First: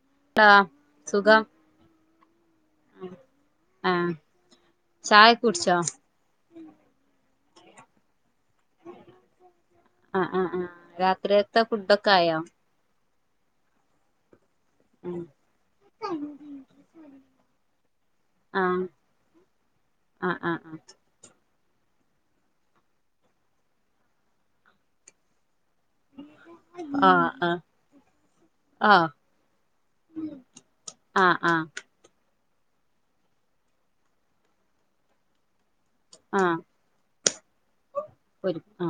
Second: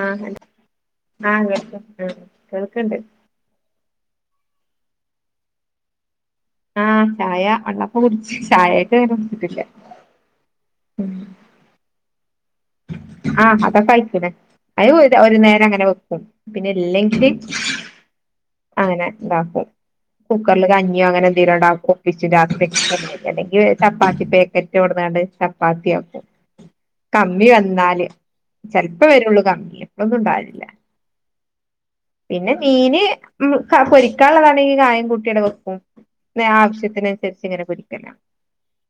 ആഹ് ടാ ആഹ് കേൾകണ്ട് ആഹ് കേൾക്ണ്ട് ആഹ് ചായ കുടിച്ചോ? ആഹ് ചായ വള്ളപ്പ കുടിച്ച് ചായക്കെ ഇടണം ഇട്ടില്ല ആഹ് ആഹ് ആഹ് രാത്രിയത്തെ ഫുഡൊക്കെ ആയോ? ആഹ് അതാ കഴികണെ അയ് ഉം ഒരു നേരം അങ്ങനെ വെക്കും പിന്നെ ഇല്ലെങ്കിൽ ആ അങ്ങനെ ഇണ്ടാക്കും ആ ആ കുക്കറിൽ ആ കഞ്ഞിയോ അങ്ങനെ എന്തെലും ഒണ്ടാക്കും. വിച്ചു രാത്രി അല്ലെങ്കിൽ ചപ്പാത്തി പേക്കറ്റോട് എവിടെന്നാങ്ങാണ്ട് ചപ്പാത്തിയ ആ കമ്മി വന്നാല് ആ ചെലപ്പോ വരു ഉള്ളൂ കമ്മി എപ്പെന്നും ഉണ്ടാവില്ല ആഹ് ആഹ് പിന്നെ മീന് പൊരിക്കാന്നുള്ളതാണെങ്കിൽ കായം കുട്ടിയടെ വെക്കും ആ നെ ആവശ്യത്തിന് അനുസരിച്ച് ഇങ്ങനെ പൊരിക്കല. ഒരു ആ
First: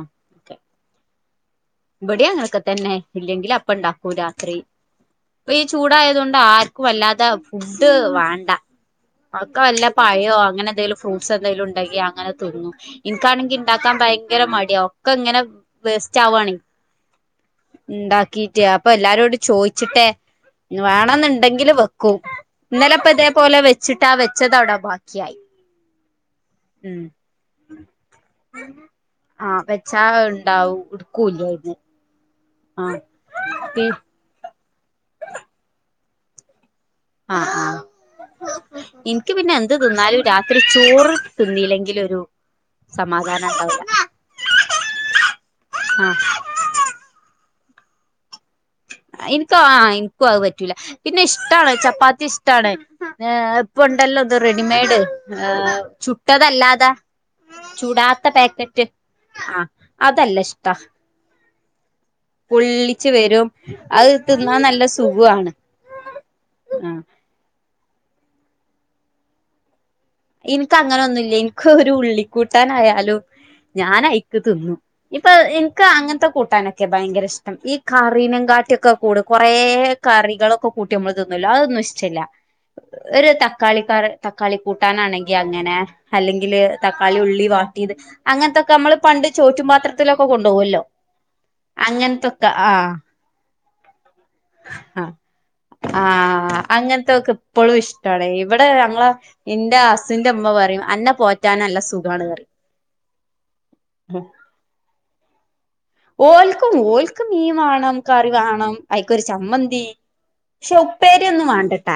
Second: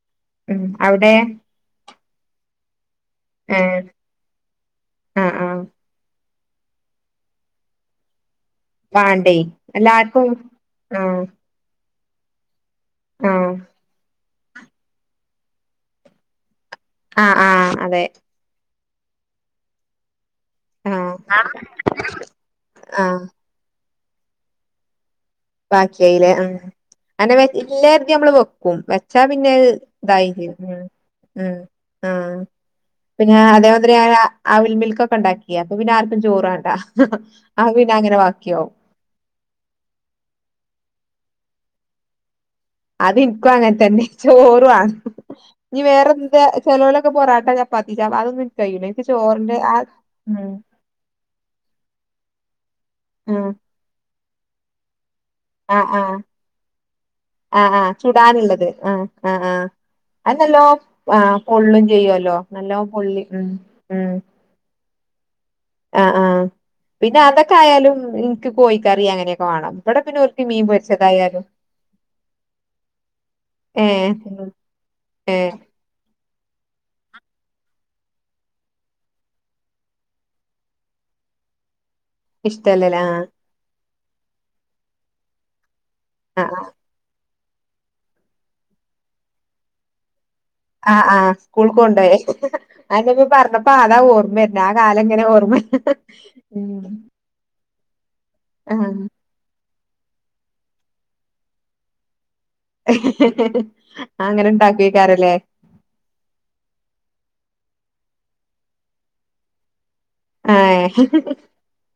ഉം അവിടെ? ഇവിടെ അങ്ങനെക്കെ തന്നെ ഇല്ലെങ്കില് ഏഹ് അപ്പണ്ടാക്കൂ രാത്രി ആഹ് ഈ ആഹ് ചൂ ടാ ആയതുകൊണ്ട് ആർക്കും വല്ലാതെ ഫുഡ് വാണ്ട വാണ്ടേ അക്ക വല്ല എല്ലാർക്കും പയയോ അങ്ങനെ എന്തെങ്കിലും ആഹ് ഫ്രൂട്ട്സ് കൈയിൽ ഉണ്ടെങ്കി അങ്ങനെ തീന്നും ആഹ് ഇനക്കണെങ്കി ഇണ്ടാക്കാൻ ഭയങ്കര മടിയ ഒക്കെ ഇങ്ങനെ വേസ്റ്റ് ആവു ആണ് ആഹ് ആഹ് അതെ ഇണ്ടാക്കിട്ടേ അപ്പൊ എല്ലാരോട് ചോയിച്ചിട്ടേ ആഹ് വേണേയെന്ന് ഉണ്ടെങ്കിലെ വെ ക്കു ആഹ് ഇന്നലെപ്പതേപോലെ വെച്ചിട്ടാ വെച്ചത് അവിടെ ബാക്കിയായി ബാക്കിയയിലെ ആഹ് ഉം അങ്ങെനെ ഇല്ലായിത് നമ്മള് വെക്കും വെച്ചാ പിന്നെ ഇതാ ഇതായും ണ്ടാവു ഇട്കൂലരുന്നു. ആഹ് പിന്നെ അതേമാതിരി ഞാൻ ആവിൽമിൽക്ക് ഒക്കെ ഒണ്ടാക്കി അപ്പൊ പിന്നെ ആർക്കും ചോറ് വേണ്ടാ. അ പിന്നെ അങ്ങനെ വാക്കിയവും. ഇൻക്ക് പിന്നെ എന്ത് തിന്നാലും രാത്രി ചോറ് തിന്നില്ലെങ്കിലെ ഒരു അത് ഇൻക്കും അങ്ങനെതന്നെ ചോറു വാണ് നീ വേറെ ആഹ് എന്താ? ചെലവരെക്കെ പൊറാട്ട, ചപ്പാത്തി ചാ അതൊന്നും കയ്യൂല ഇൻക്ക് ചോറിന്റെ ഇൻകോ ആഹ് ആ ആഹ് ഇൻക്കും അതു ഉം പറ്റൂല പിന്നെ ഇഷ്ടാണ് ചപ്പാത്തി ഇഷ്ടാണ് ആഹ് ഏഹ് ഇപ്പെ ഒണ്ടല്ലോ ഇത് റെഡിമെയ്ഡ് ആഹ് ആഹ് ചുട്ടതല്ലാതെ, ആഹ് ആഹ് ചൂടാത്ത ചുടാനുള്ളത് പാക്കറ്റ് ആഹ് ആഹ് ആ അതല്ല അന്നല്ലോ ഇഷ്ടാ ആ പൊള്ളും ചെയ്യുവല്ലോ. നല്ലോ പൊള്ളിച്ച് പൊള്ളി ഉം വരും ഉം അത് തിന്നാ നല്ല സുഖു ആണ്. ആഹ് ആഹ് പിന്നെ അതൊക്കെ ആയാലും ഇൻക്ക് കോഴിക്കറി അങ്ങനെയൊക്കെ വാണം ഇവിടെ പിന്നെ ഒ ഇൻക്ക് അങ്ങനെ ഒന്നുല്ല ഇൻക്ക് ഒരു ഉള്ളി കൂട്ടാനായാലും, ഞാൻ ഏഹ് അയച്ചു തിന്നു ഇപ്പ അത് ഏഹ് ഇക്ക അങ്ങനത്തെ കൂട്ടാനൊക്കെ ഭയങ്കര ഇഷ്ടം ഈ കറീനെങ്കാട്ടിയൊക്കെ കൂട് കുറെറെ കറികളൊക്കെ കൂട്ടി നമ്മള്തിന്നുവല്ലോ അത് ഒന്നും ഇഷ്ടയല്ല ഇഷ്ടല്ലല്ലേ ആഹ് ഒരു തക്കാളിക്കറി തക്കാളി കൂട്ടാനാണെങ്കി അങ്ങനെ. ആഹ് അല്ലെങ്കില് തക്കാളി ഉള്ളി വാട്ടീത് അങ്ങൻത്തൊക്കെ നമ്മള് പണ്ട് ചോറ്റുംമ്പാത്ര ത്തിലൊക്കെ കൊണ്ടോവെല്ലൊ ആഹ് ആഹ് സ്കൂൾ കൊണ്ടോയേ. ആഹ് അതന്നെ പ്പം പർഞ്ഞപ്പോ അതാ ഓർമ്മര് ന് ആ ആഹ് കാലങ്ങനെ ഓർമ്മ ആഹ് ഉം അങ്ങനത്തൊക്കെ ഇപ്പളും ഇഷ്ടാണ്. ഇവടെ ആഹ് ഞങ്ങളെ ഇന്റെ ഹസ്സ്ന്റെ ഇമ്മ പറിം അന്നെ പോറ്റാന് ല്ല സുഖാണ്‌ റിം. അതങ്ങനെ ഇണ്ടാക്ക്‌വേക്കാരല്ലേ? ഓൽക്കും ഓൽക്ക് മീൻ വാണം കറി വാണം ഐക്കൊരു ചമ്മന്തി ക്ഷെ ഏഹ് ഉപ്പേരി ഒന്നും വാണ്ടട്ടാ.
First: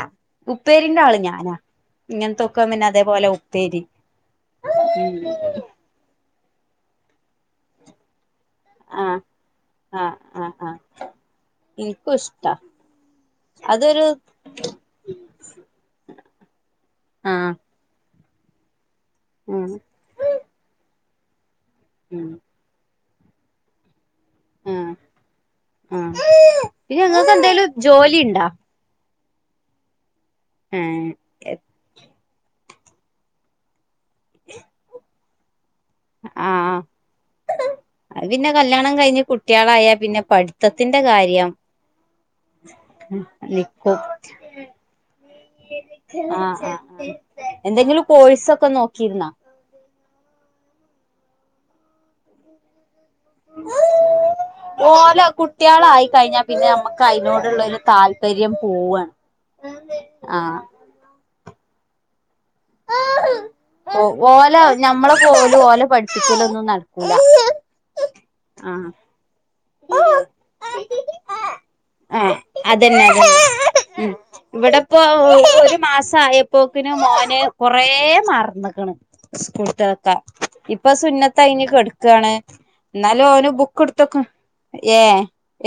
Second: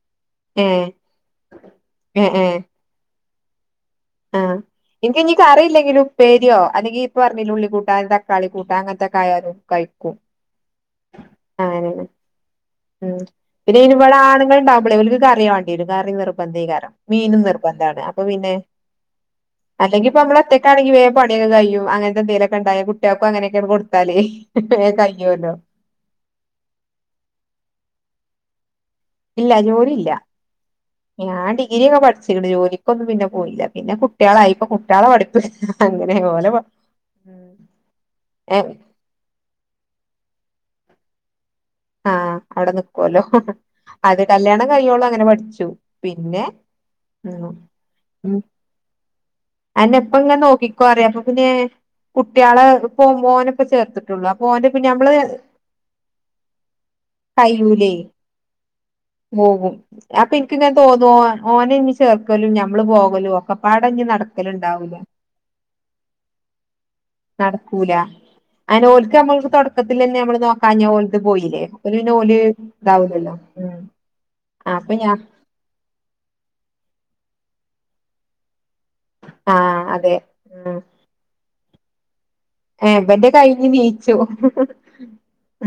ഏഹ് ഉപ്പേരിന്റെ ആള് ഞാനാ. ഏഹ് ഏഹ് ഇങ്ങൻത്തൊക്കെ പിന്നെ അതേപോലെ ഉപ്പേരി. ആഹ് ഉം ഇൻക്ക് ഇഞ് കറില്ലെങ്കിലും ഉപ്പേര്യോ അല്ലെങ്കി ഇപ്പ പർഞ്ഞിലേ ഉള്ളിക്കൂട്ടാന് ത ക്കാളി കൂട്ടാൻ ആഹ് അങ്ങൻത്തൊക്കായാലും കഴിക്കും. ആഹ് അങ്ങനെണ്‌. ട്ട ഉം. പിന്നയ്ന് ഇവടെ ആണ്ങ്ങൾണ്ടാവുമ്പളെ ഓൽക്ക് കറി വാണ്ടിയേരും. കറി നിർബന്ധേകാരം. മീനും നിർബന്ധാണ് അപ്പം പിന്നെ, ആഹ് അല്ലെങ്കി ഇപ്പമ്മളൊറ്റക്കാണെങ്കി വേം പണിയൊക്കെ കയും. ഉം അങ്ങനത്തെന്തേലൊക്കെ ഇണ്ടായാ കുട്ട്യാൾക്കും അങ്ങനൊക്കേണ്ട് കൊടുത്താലേ ആഹ് വേം കയ്യോല്ലോ. ആഹ് പിന്നെ ഇങ്ങക്ക് എന്തേലും ജോലിണ്ടാ? ഇല്ല ജോലി ഇല്ല. ഏഹ് ഞാൻ ഡിഗ്രി ഒക്കെ പഠിച്ചിക്ക്ണ്‌, ജോലിക്കൊന്നും പിന്നെ പോയില്ല. പിന്നെ കു ട്ട്യാളായി ഇപ്പൊ കുട്ട്യാളെ പഠിപ്പ് അങ്ങനെ ഓലെ ആഹ്. അത് പിന്നെ ഉം കല്യാണം കഴിഞ്ഞ് കു ട്ട്യേളായാ പിന്നെ പഠിത്തത്തിന്റെ കാര്യം ആഹ് അവിടെ നിക്കോല്ലോ. നിക്കും അതെ കല്യാണം കഴിയോള്ളും അങ്ങനെ പഠിച്ചു. ആഹ് പിന്നെ ആഹ് ആഹ്. ഉം എന്തെങ്കിലും കോഴ്സൊക്കെ നോക്കിയിരുന്നൊ? അതന്നെ ഇപ്പ ങ്ങനെ നോക്കിക്കോറിയ. അപ്പൊ പിന്നെ കുട്ട്യാള് നമ്മള് ഓലെ കുട്ട്യാളായിക്കഴിഞ്ഞാ പിന്നെ നമ്മക്ക് അയിനോടുള്ളരു കയ്യൂലേ താല് പര്യം പോവാണ്. പോകും അപ്പിൻക് ആഹ് ങ്നെ തോന്നും ഓനെ ഇഞ് ചേർക്കലും ഞമ്മള് പോകലും ഓ ഒക്കപ്പാടഞ്ഞ് നട ഓലെ ഞമ്മളെ പോവലും ഓലെ പഠിപ്പിച്ചലൊന്നും നടക്കൂല. ക്കൂല. അതന്നെ ആഹ് ഓൽക്ക് നമ്മൾക്ക് തൊട ക്കത്തിലെന്നെ ആഹ് നമ്മള് നോക്കാഞ്ഞാ ഓൽത് പോയിലെ ഓൽ പിന്നെ ഓല് അതന്നെ ഇതാവൂല്ലല്ലോ ഉം അപ്പൊ ഇവടെപ്പോ ഞാൻ മാസായപ്പോക്കിന് മോന് കൊറേ മറന്ന്ക്ണ് ആഹ് അതെ സ്കൂൾത്തതൊക്കെ ഉം ഇപ്പൊ സുന്നത്തയിഞ് കെട്ക്കാണ്. ഏഹ് ഇന്നാലു ഇവന്റെ ഓന് കഴിഞ്ഞ് ബുക്ക് നീച്ചു ഇട്ത്തൊക്കെ ഏഹ്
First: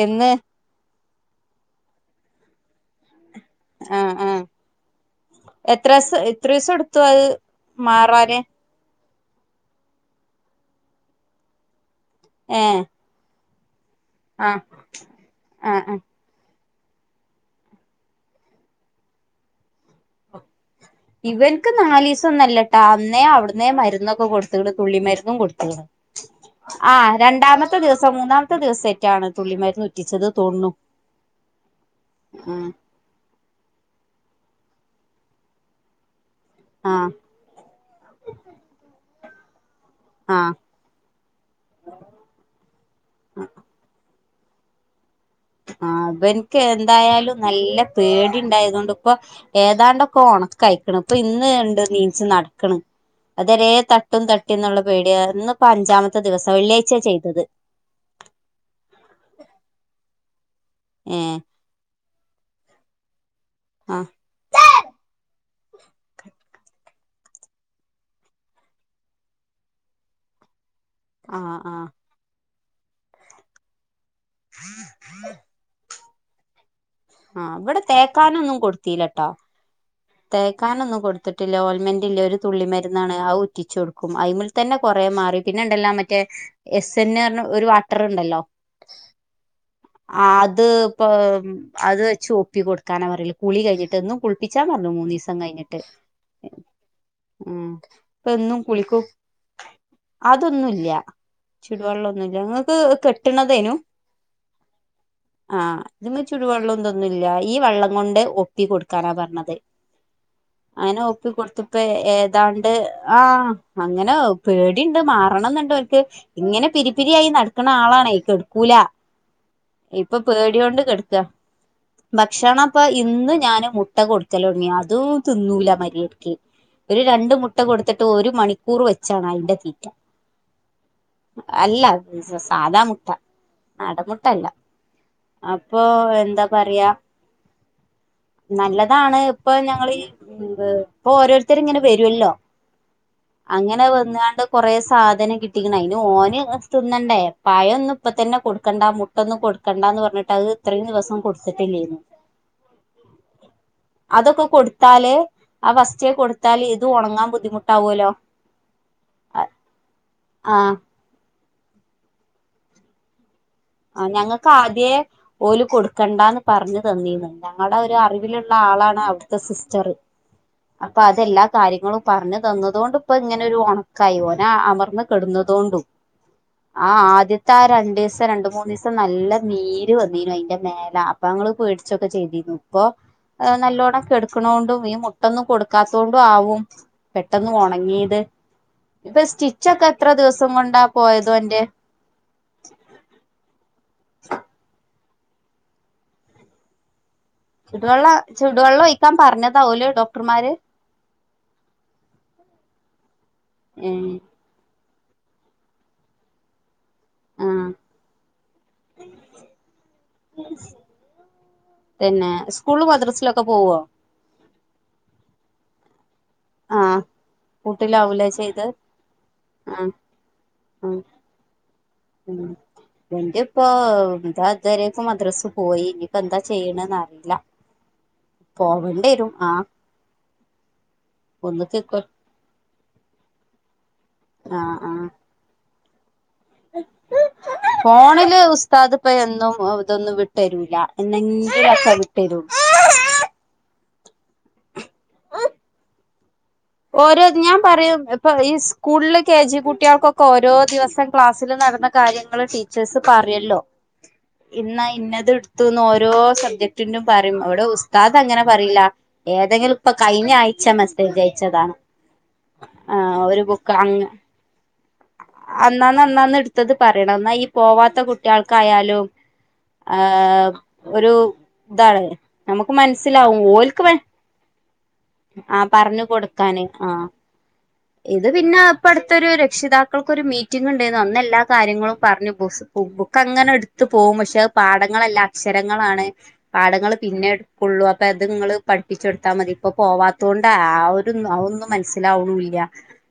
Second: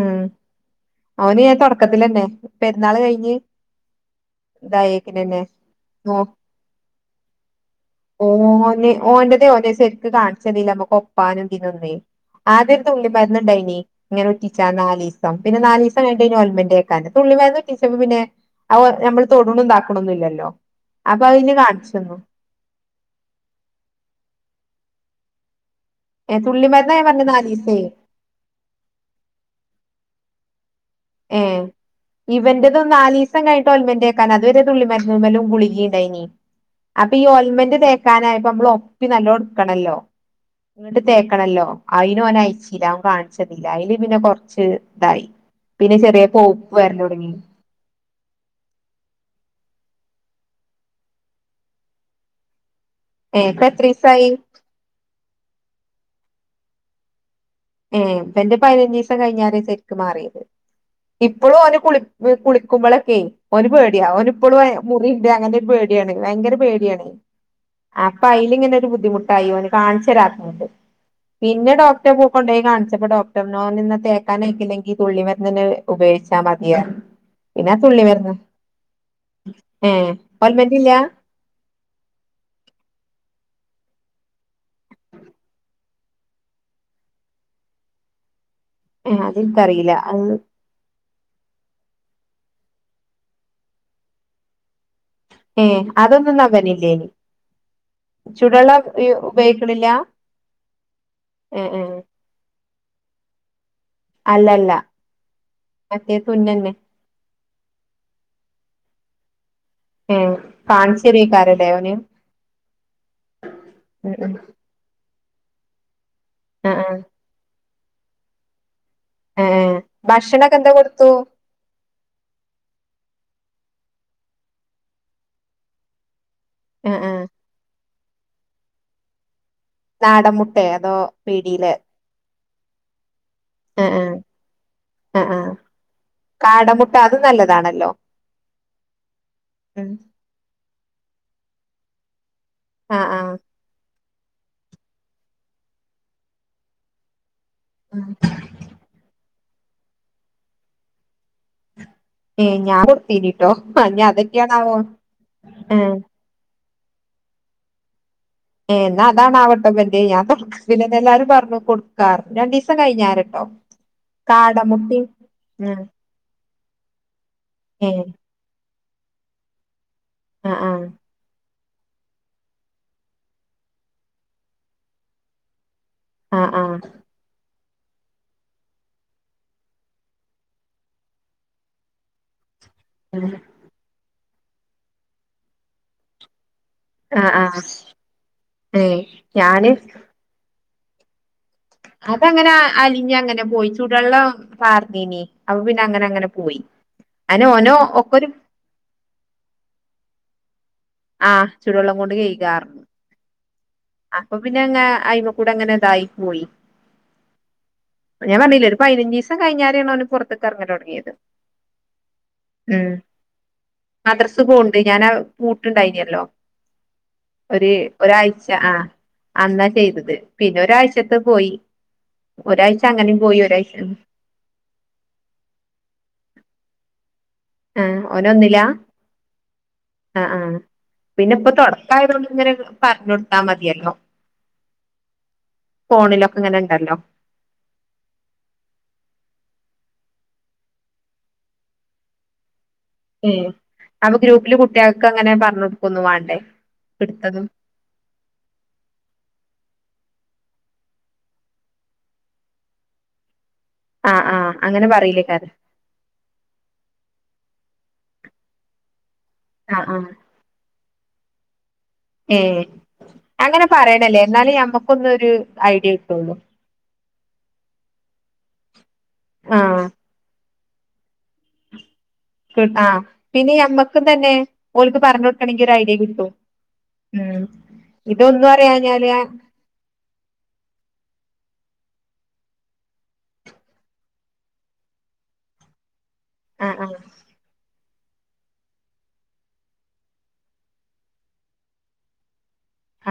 എന്ന് ഓന് ഞാൻ തൊടക്കത്തിലന്നെ പെരുന്നാൾ കഴിഞ്ഞ് ആഹ് ആഹ് ഇതായേക്കിനെന്നെ എത്രാസ നോ എത്രീസ ഇട്ത്തു അത് മാറാന് ഓന് ഓന്റെതേ ഓന് ശെര്ക്ക് കാൺച്ചന്നീല്ല നമ്മക്ക് ഒപ്പാനും ഇതിനൊന്നെ. ഏഹ് ആദ്യരു തുള്ളി മരുന്ന്ണ്ടായിനി ഇങ്ങനെ ആഹ് ഉറ്റിച്ചാൻ നാലീസം. പിന്നെ ആഹ് ആഹ് നാലിസം ക കയ്ഞ്ഞ് ഓൽമെന്റെക്കാനും തുള്ളി മര്ന്ന് ഉറ്റിച്ചുമ്പം പിന്നെ അവ് ഞമ്മള് തൊട്ണും ഇതാക്ണൊന്നുല്ലല്ലോ ഇവൻക്ക് നാലീസം ഒന്നല്ലട്ടോ അന്നേ അവിടുന്നേ മരുന്നൊക്കെ കൊടുത്ക്ക്ണ് തുള്ളി മരുന്നും കൊടുത്ക്ക് ണ് ഏ തുള്ളിമരുന്നാ ഞാൻ ആഹ് പറഞ്ഞത് നാലീസേ രണ്ടാമത്തെ ദിവസം മൂന്നാമത്തെ ദിവസേറ്റാണ് തുള്ളി മരുന്ന് ഉറ്റിച്ചത് തോൺണു. ഏഹ് ഇവന്റെത് നാലിസം കഴിഞ്ട്ട് ഓൽമെൻ്റേക്കാനാ അത്‌ വരെ തുള്ളി മര്ന്ന്മലും ഗുളികി ണ്ടായിനി. ആഹ് അപ്പീ ഓൽമന്റ് തേക്കാനായപ്പോ നമ്മള് ഒപ്പി നല്ലോ ഇട്ക്കണല്ലോ ആഹ് ഇങ്ങട്ട് തേക്കണല്ലോ. അയിന് ഓനയ്ച്ചില്ല. ഓന് കാൺച്ചെന്നില അയ്ല് പിന്നെ കൊർച്ച് ഇതായി. പിന്നെ ആഹ്. ചെറിയ ബെൻക്ക് കോപ്പ് വരല് തൊടങ്ങി എന്തായാലും നല്ല പേടിണ്ടായതോണ്ട് പ്പൊ ഏതാണ്ടൊക്കൊ ഒണക്കയിക്ക്ണ്. പ്പൊ ഇന്ന് ണ്ട് നീച്ച് നടക്ക്ണ്. ഏ ഇപ്പ അതരേ തട്ടും എത്രീസായി തട്ടിന്നൊള്ള പേടിയാ. ഇന്ന് പ്പ അഞ്ചാമത്തെ ദിവസം. വെള്ളിയാഴ്ച്ചെ ചെയ്തത്. ഏഹ്. ബെന്റെ പയിനഞ്ചീസം കഴിഞ്ഞാരെ സെര്ക്കും മാർയേത്. ഏഹ് ഇപ്പൊളും ഓന് കുളി വ്. കുളിക്കുമ്പളെക്കേ ഓന് പേടിയാ. ആഹ് ഓന് പ്പളും അയ മുറിണ്ട് അങ്ങൻത്തെ ര് പേടിയാണ്. വയങ്കര പേടിയാണേ അപ്പ അയില് ങ്ങനെര് ബുദ്ധിമുട്ടായി. ഓന് കാൺച്ചരാ ത്തോണ്ട്. ആഹ് പിന്നെ ആഹ് ഡോക്ടറെന്നു ക്കൊണ്ടോയ് കാണ്ച്ചപ്പൊ ഡോക്ടർഞ്ഞു ന്നന്നാ തേക്കാനയിക്ക് ല്ലെങ്കി തുള്ളി മര്ന്നെന്നെ ഉപയോയിച്ചാ മതീ [unintelligible] ആഹ്. വടെ തേക്കാനൊന്നും കൊട്ത്തിലട്ടോ. ഏ തേക്കാനൊന്നും ഓൽമെന്റില്ല കൊട് ട്ത്ട്ടില്ല. ഓൽമെൻ്റ ല്ല്യ. ഒര് തുള്ളി മര്ന്നാണ്. അഹ് ഉറ്റിച്ചൊട്ക്കും. അയിമ്മെൽ തന്നെ കൊറേ മാറി. പിന്നെണ്ടല്ലോ മറ്റേ എസ് എൻ എ അർണ ഒരു വാട്ടർണ്ടല്ലോ ഏഹ് അതെനിക്കറിയില്ല ആ അത് പ്പൊ അത് വെച്ച് ഒപ്പി കൊടുക്കാനാ പറല്. കുളി കഴിഞ്ഞിട്ട്. എന്നും കുൾപ്പിച്ചാ പറഞ്ഞു മൂന്നീസം. ഏഹ്. കഴിഞ്ഞിട്ട് അതൊന്നും ന്നാഇവനില്ലേ നി ഉം. പ്പെന്നും കുളിക്കും. ഉപയോഗിക്കണില്ല അതൊന്നുല്ല്യാ ഏഹ് ഏഹ് ചുടുവള്ളന്നുല്ല. ങ്ങക്ക് കെട്ട്ണതേനു അല്ലല്ല ആഹ്. തി മറ്റേ മ്മെ തുന്നന്നെ ചുടുവെള്ളൊ തൊന്നും ല്യാ. ഈ വള്ളം കൊണ്ട് ഒപ്പി കൊട്ക്കാനാ പർണത്. ഏഹ് അങ്ങനെ ഒപ്പി കൊട്ത്ത് കാണിച്ചെരേക്കാരല്ലേ പ്പെ ഓന് ഏതാണ്ട് ആഹ് അങ്ങനെ ഉം ഉം പേ ടിണ്ട്. മാറണംന്ന്ണ്ടോൻക്. ഇങ്ങനെ ആഹ് പിരി ആഹ് പിരിയായി നടക്ണ ആളാണേയ്. കെട്ക്കൂലാ. ഏഹ് ഏഹ് ഇപ്പം ഭക്ഷണൊക്കെ എന്താ പേടിയോണ്ട് കൊടുത്തു കെട്ക്കാ ഭക്ഷണം പ്പൊ ഇന്ന് ഞാന് മുട്ട കൊടുക്കലൊട്ങ്ങി. അതും ത് ന്നൂല മര്യാ തി. ആഹ് ഒര് ആഹ് രണ്ട് മുട്ട കൊട്ത്തിട്ട് ഒരു മണിക്കൂറ് വെച്ചാണ് അയിന്റെ തീ നാടംമുട്ടേ അതോ പീടിയ്ലെ സ സാധാ മുട്ട. ആഹ് ആഹ് നാടംമുട്ടല്ല ആഹ് ആഹ് അപ്പൊ എന്താ പറയാ. കാടമുട്ട അത് നല്ലതാണല്ലോ നല്ലതാ ആണ്. പ്പൊ ഉം ഞങ്ങള് ഈ മ്പ് പ്പൊ ഓരോര്ത്തര് ങ്ങനെ വെരൊല്ലോ ആഹ് ആഹ് അങ്ങനെ വന്നാണ്ട് കൊറേ സാധനം കിട്ടിക് ണെ. അയ്ന് ഓന് തിന്നണ്ടേ പഴൊന്നും ആഹ് പ്പ തന്നെ കൊട്ക്കണ്ടാ മുട്ടൊന്നും കൊട്ക്കണ്ടാന്ന് പർഞ്ഞിട്ട് അഹ് ഇത്രീം ദിവസം കൊട്ത്തിട്ടില്ലേനു. ഏ ഞാൻ കൊടുത്തീനിട്ടോ നി അതൊക്കെ അതൊക്കെയാണാവോ ഏ ത്താളി. ഇത് ഒണങ്ങാൻ ബുദ്ധിമുട്ടാവോലൊ ഏഹ്. ന്നാ അതാണവട്ടൊ വ ൻ്റെ. ഞാൻ തൊട് [unintelligible] ആഹ് പിന്നെല്ലാരും പർണു കൊട് ക്കാ. രണ്ടീസം കയ്ഞ്ഞാരട്ടോ ആഹ് ഞങ്ങക്കാദ്യേ ഓല് കൊട് കണ്ടാന്ന് പർഞ്ഞ് തന്നീന്നു. ഞങ്ങൾടെ ഏ ഒരു അറിവ് ല്ള്ള ആളാണ് അവ്‌ട്ത്തെ സിസ്റ്ററ്. ആ ആ അപ്പ അത് ത് എല്ലാ കാര്യങ്ങളും പർഞ്ഞ് തന്നതോണ്ട് പ്പങ്ങനെ ഒരു ഒണക്കായി. ഓന അമർന്ന് കെട്ന്നതോണ്ടും. ആ ആ ആഹ് ആദ്യത്തെ ആ രണ്ടീസം രണ്ട് മൂന്ന് രീസം നല്ല നീര് വന്നിനു അയ്ന്റെ മേല. അപ്പങ്ങള് പേടിച്ചൊക്കെ ചെയ് തീര്ന്നു. പ്പൊ [unintelligible] എഹ് നല്ലോണം കെട്ക്ക്ണോണ്ടും. ഈ മുട്ടൊന്നും കൊട്ക്കാത്തോണ്ടും ആവും. ആ ആ പെട്ടെന്ന് ഒൺങീത്. ഏ ത് ഞാന് സ്റ്റിച്ചൊക്കെ എത്ര ദിവസം കൊണ്ടാ പോയത് ഓന്റെ? അതങ്ങനാ അലിഞ്ഞങ്ങനെ പോയി. ചൂടെള്ളം പാർന്നീനി. അപ്പ പിന്നെ അങ്ങനെ അങ്ങനെ പോയി. അനെ ഓനോ ചുടുവെള്ളാ ഒക്കൊരു ചുടുവെള്ളം ഒഴിക്കാം പർഞ്ഞതാ ഓല് ഡോക്ടർമാര്? ആഹ്. ചുടുവെള്ളം കൊണ്ട് കെയ്കാർഞ്ഞു. ഏഹ്, പ്പൊപിന്നെ അങ്ങനെ അയ്മക്കൂടെ അങ്ങനെതായി പോയി. ആഹ് ഞാ പർഞ്ഞീലെ ഒരു പയിനഞ്ചീസം കയ്ഞ്ഞാരേണ് ഓന് പൊർത്ത് ക്കെർങ്ങലൊട്ങ്ങിയത്. തെന്നേ. സ്കൂള്ളും മദ്രസ് ലൊക്കെ പോവോ? മദ്രസ് പോണ്ട് ഞാനാ പൂട്ട്ണ്ടായിനല്ലോ ആഹ് ഒരു കൂട്ടിലാവൂലേ ഒരാഴ് ച ചെയ്ത് ആഹ് അന്നാ ആഹ് ചെയ്തത് പിന്നെ ആഹ് ഒരാഴ്ചത്തെ പോയി ഉം ഒരാഴ്ച അങ്ങനെയും പോയി വെന്റെപ്പൊ ഒരാഴ്ച ഇതാ ഇതുവരേക്കും മദ്രസ്പോയി ഇനിപ്പോന്താ ചെയ്യണെന്നറീല. ആഹ് ഓനൊന്നിലാ? ആഹ് ആഹ് പിന്നെ ഇപ്പൊ ഒന്ന്ക്ക് തുടക്കായതുകൊണ്ട് ഇങ്ങനെ പറഞ്ഞൊടുത്താ മതിയല്ലോ. ആഹ് ആഹ്. ഫോണിലൊക്കെ ഇങ്ങനെണ്ടല്ലോ. ഫോണില് ഉസ്താദ് ഇപ്പ എന്നും ഇതൊന്നും വിട്ടരൂല്ല എന്നെങ്കിലൊക്കെ വിട്ടരു. ഏഹ് അപ്പൊ ഗ്രൂപ്പില് കുട്ട്യാൾക്ക് അങ്ങനെ പറഞ്ഞ് കൊടുക്കൊന്നു വാണ്ടേ? ഓരോ ഇട്ത്തതും ഞാൻ പറയും ഇപ്പൊ ഈ സ്കൂളിൽ കെ ജി കുട്ട്യാൾക്കൊക്കെ ഓരോ ദിവസം ക്ലാസ്സില് നടന്ന കാര്യങ്ങൾ ടീ ച്ചേസ് പറയല്ലോ ആഹ് ആഹ് ഇന്നാ അങ്ങനെ പറീലേക്കാരം ഇന്നത്ട്തൂന്ന് ഓരോ സബ്ജ റ്റ്നും പറയും അവിടെ ഉസ്താദ് അങ്ങനെ പറയില്ല ഏതെങ്കിലു ആഹ് ഇപ്പൊ ആഹ് കഴിഞ്ഞ ആയ്ച മെസ്സേജ ച്ചതാണ് ഏഹ് അങ്ങനെ അങ്ങ് പറയണല്ലേ ന്നാലേ ഞമ്മക്കൊന്നൊരു ഐഡിയ കിട്ടുള്ളൂ. ത്തത് പറയണം ന്നാഈ പോവാത്ത കുട്ട്യാൾക്കായാലും ആഹ് ഏഹ് ഒരു താണ്. നമുക്ക് കിട്- ആഹ് മൻസ്സിലാവും പിന്നെ ഓൽക്ക് മാ ഞമ്മക്കും തന്നെ ഓൽക്ക് പറഞ്ഞൊടുക്കണെങ്കി ആഹ് ഒരു ഐഡിയ പറഞ്ഞു കൊടു കിട്ടും ക്കാന് ആഹ് ഉം ഇത് ഇതൊന്നും പിന്നെ അറിയാഞ്ഞാല് ഇപ്പടുത്തൊരു രക്ഷിത ക്കൾക്കൊരു മീറ്റിംഗ് ഉണ്ടായിന് അന്ന്‌ എല്ലാ കാര്യങ്ങളും പറഞ്ഞു ബുസ് ബുക്ക് അങ്ങനെടുത്ത് പോകും പക്ഷെ അത് പാടങ്ങളല്ലാ. ക്ഷരങ്ങളാണ്. ആഹ് പാടങ്ങള് ആഹ് പിന്നെ ഇട്ക്കുള്ളു അപ്പെ അത്ങ്ങള് പഠ്പ്പിച്ചൊട്ത്താ മതി ഇപ്പൊ പോവാത്തോണ്ട് ആ ഒരു ത് ന്നു അവൊന്നു മൻസ്സിലാവുണുല്ല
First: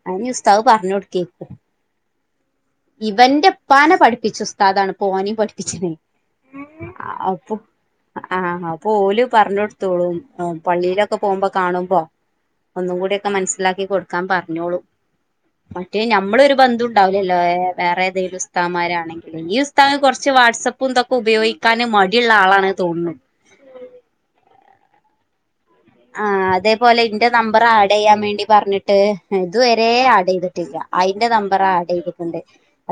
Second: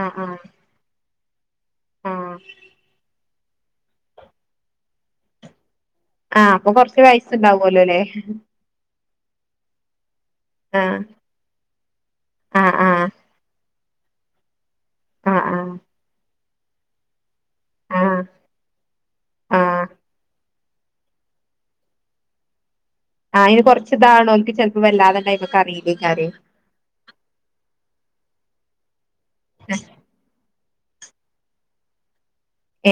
ആഹ് അഹ്ഞ്ഞ് ആഹ് ഉസ്താവ് പർഞൊട്ക്കി ആഹ് ഇവന്റപ്പാന പഠിപ്പിച്ച ഉസ്താദാണ് പ്പൊ ഓനേം പഠ്പ്പിച്ചണ്. ആഹ് അപ്പൊ കൊർച്ചു വയസ്ണ്ടാവോലൊ ലേ. പ്പോല് പർഞ്ഞൊട്ത്തോളും അ ആഹ് പള്ളിയിലൊക്ക പോവുമ്പ കാണുമ്പൊ. ആഹ് ആഹ് ഒന്നുങ്കൂട്യൊക്ക മൻസ്സിലാക്കി കൊടുക്കാ പർഞ്ഞോളും ആഹ് ആഹ് മറ്റേ ഞ്ഞമ്മളൊരു ബന്ധു ണ്ടാവുലല്ലോ ഏ ആഹ് വേറേതെലു ഉസ്താമാരാണെങ്കിലും ആഹ് ഈ ആഹ് ഉസ്താഹ് കൊർച്ച് വാട്സപ്. പ്പും തൊക്ക ഉപയോഗിക്കാന് മടിള്ള ആളാണ് തോന്ന്ണു. ആഹ് അയ്ന് കൊർച്ച് താകണോ ഓൽക്ക് ചെൽപ്പ വല്ലാതെണ്ടയ്മക്കറീ ആഹ് അതേപോലെ ഇന്റെ നമ്പറാഡെയ്യാ വേണ്ടി പർഞ്ട്ട് ഇതുവരെ ആഡെയ്ത് ട്ടില്ല അയ്ന്റെ നമ്പറാ ആഡെയ്തിട്ടുണ്ട്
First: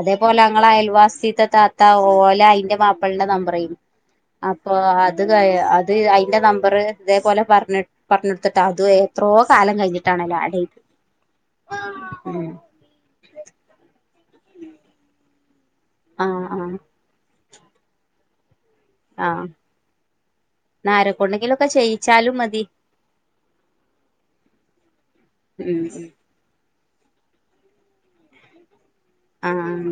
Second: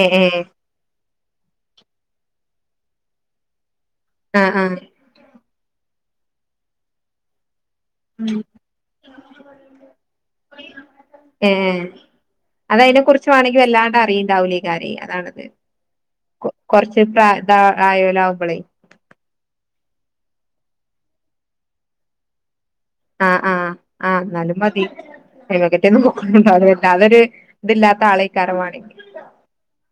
ഏഹ് ഏഹ് അങ്ങള അയൽവാസിത്തെ താ ത്ത ഓല അയ്ന്റെ മാപ്പൾന്റെ നമ്പറേനി ആഹ് അപ്പൊ ആഹ് അ ത് കൈ അത് അയ്ന്റെ നമ്പറ് തേപോലെ പർഞ് പർഞ്ഞൊട്ത്ത്ട്ട് അതു എത്രോ കാലം കയ്ഞ്ട്ടാണല്ലോ ആടെയ്ത് ഉം. അതയ്നെ കുർച്ച് വാണങ്കി വല്ലാണ്ടറിണ്ടാവുലയ്കാരെ അതാണത് ആഹ് കൊ ആഹ് കൊർച്ച് പ്രാ താ ആയോലാവുംബളെ. ആഹ് ന്നാരക്കൊണ്ടെങ്കിലൊക്കെ ചെയ്യിച്ചാലും മതി. ആഹ് ആഹ് ആ ന്നാലും മതി ഉം ഐമക്കെറ്റെ ന്നോ ത [unintelligible] ല്ല അതൊരു ഇതില്ലാ [unintelligible] ത്ത ആളെക്കാരമാണ് ആഹ്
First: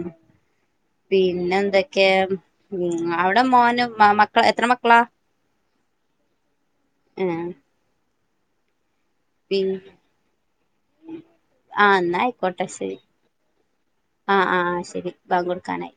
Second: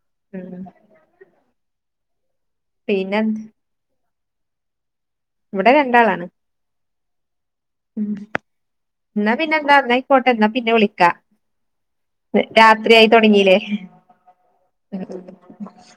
പിന്നെ എന്തൊക്കെയ ഉം പിന്നെ അവിടെ മോന് മക്കള് എത്ര മക്കളാ ഇവിടെ രണ്ടാളാണ് ഏഹ് എന്നാ പിന്നെ പി എന്താ എന്നായിക്കോട്ടെന്നാ പിന്നെ വിളിക്കാം ആഹ് എന്നാ ആയിക്കോട്ടെ രാത്രി ശരി ആയി തൊടങ്ങീല്ലേ ആഹ് ആഹ് ശരി ഭാഗം കൊടുക്കാനായി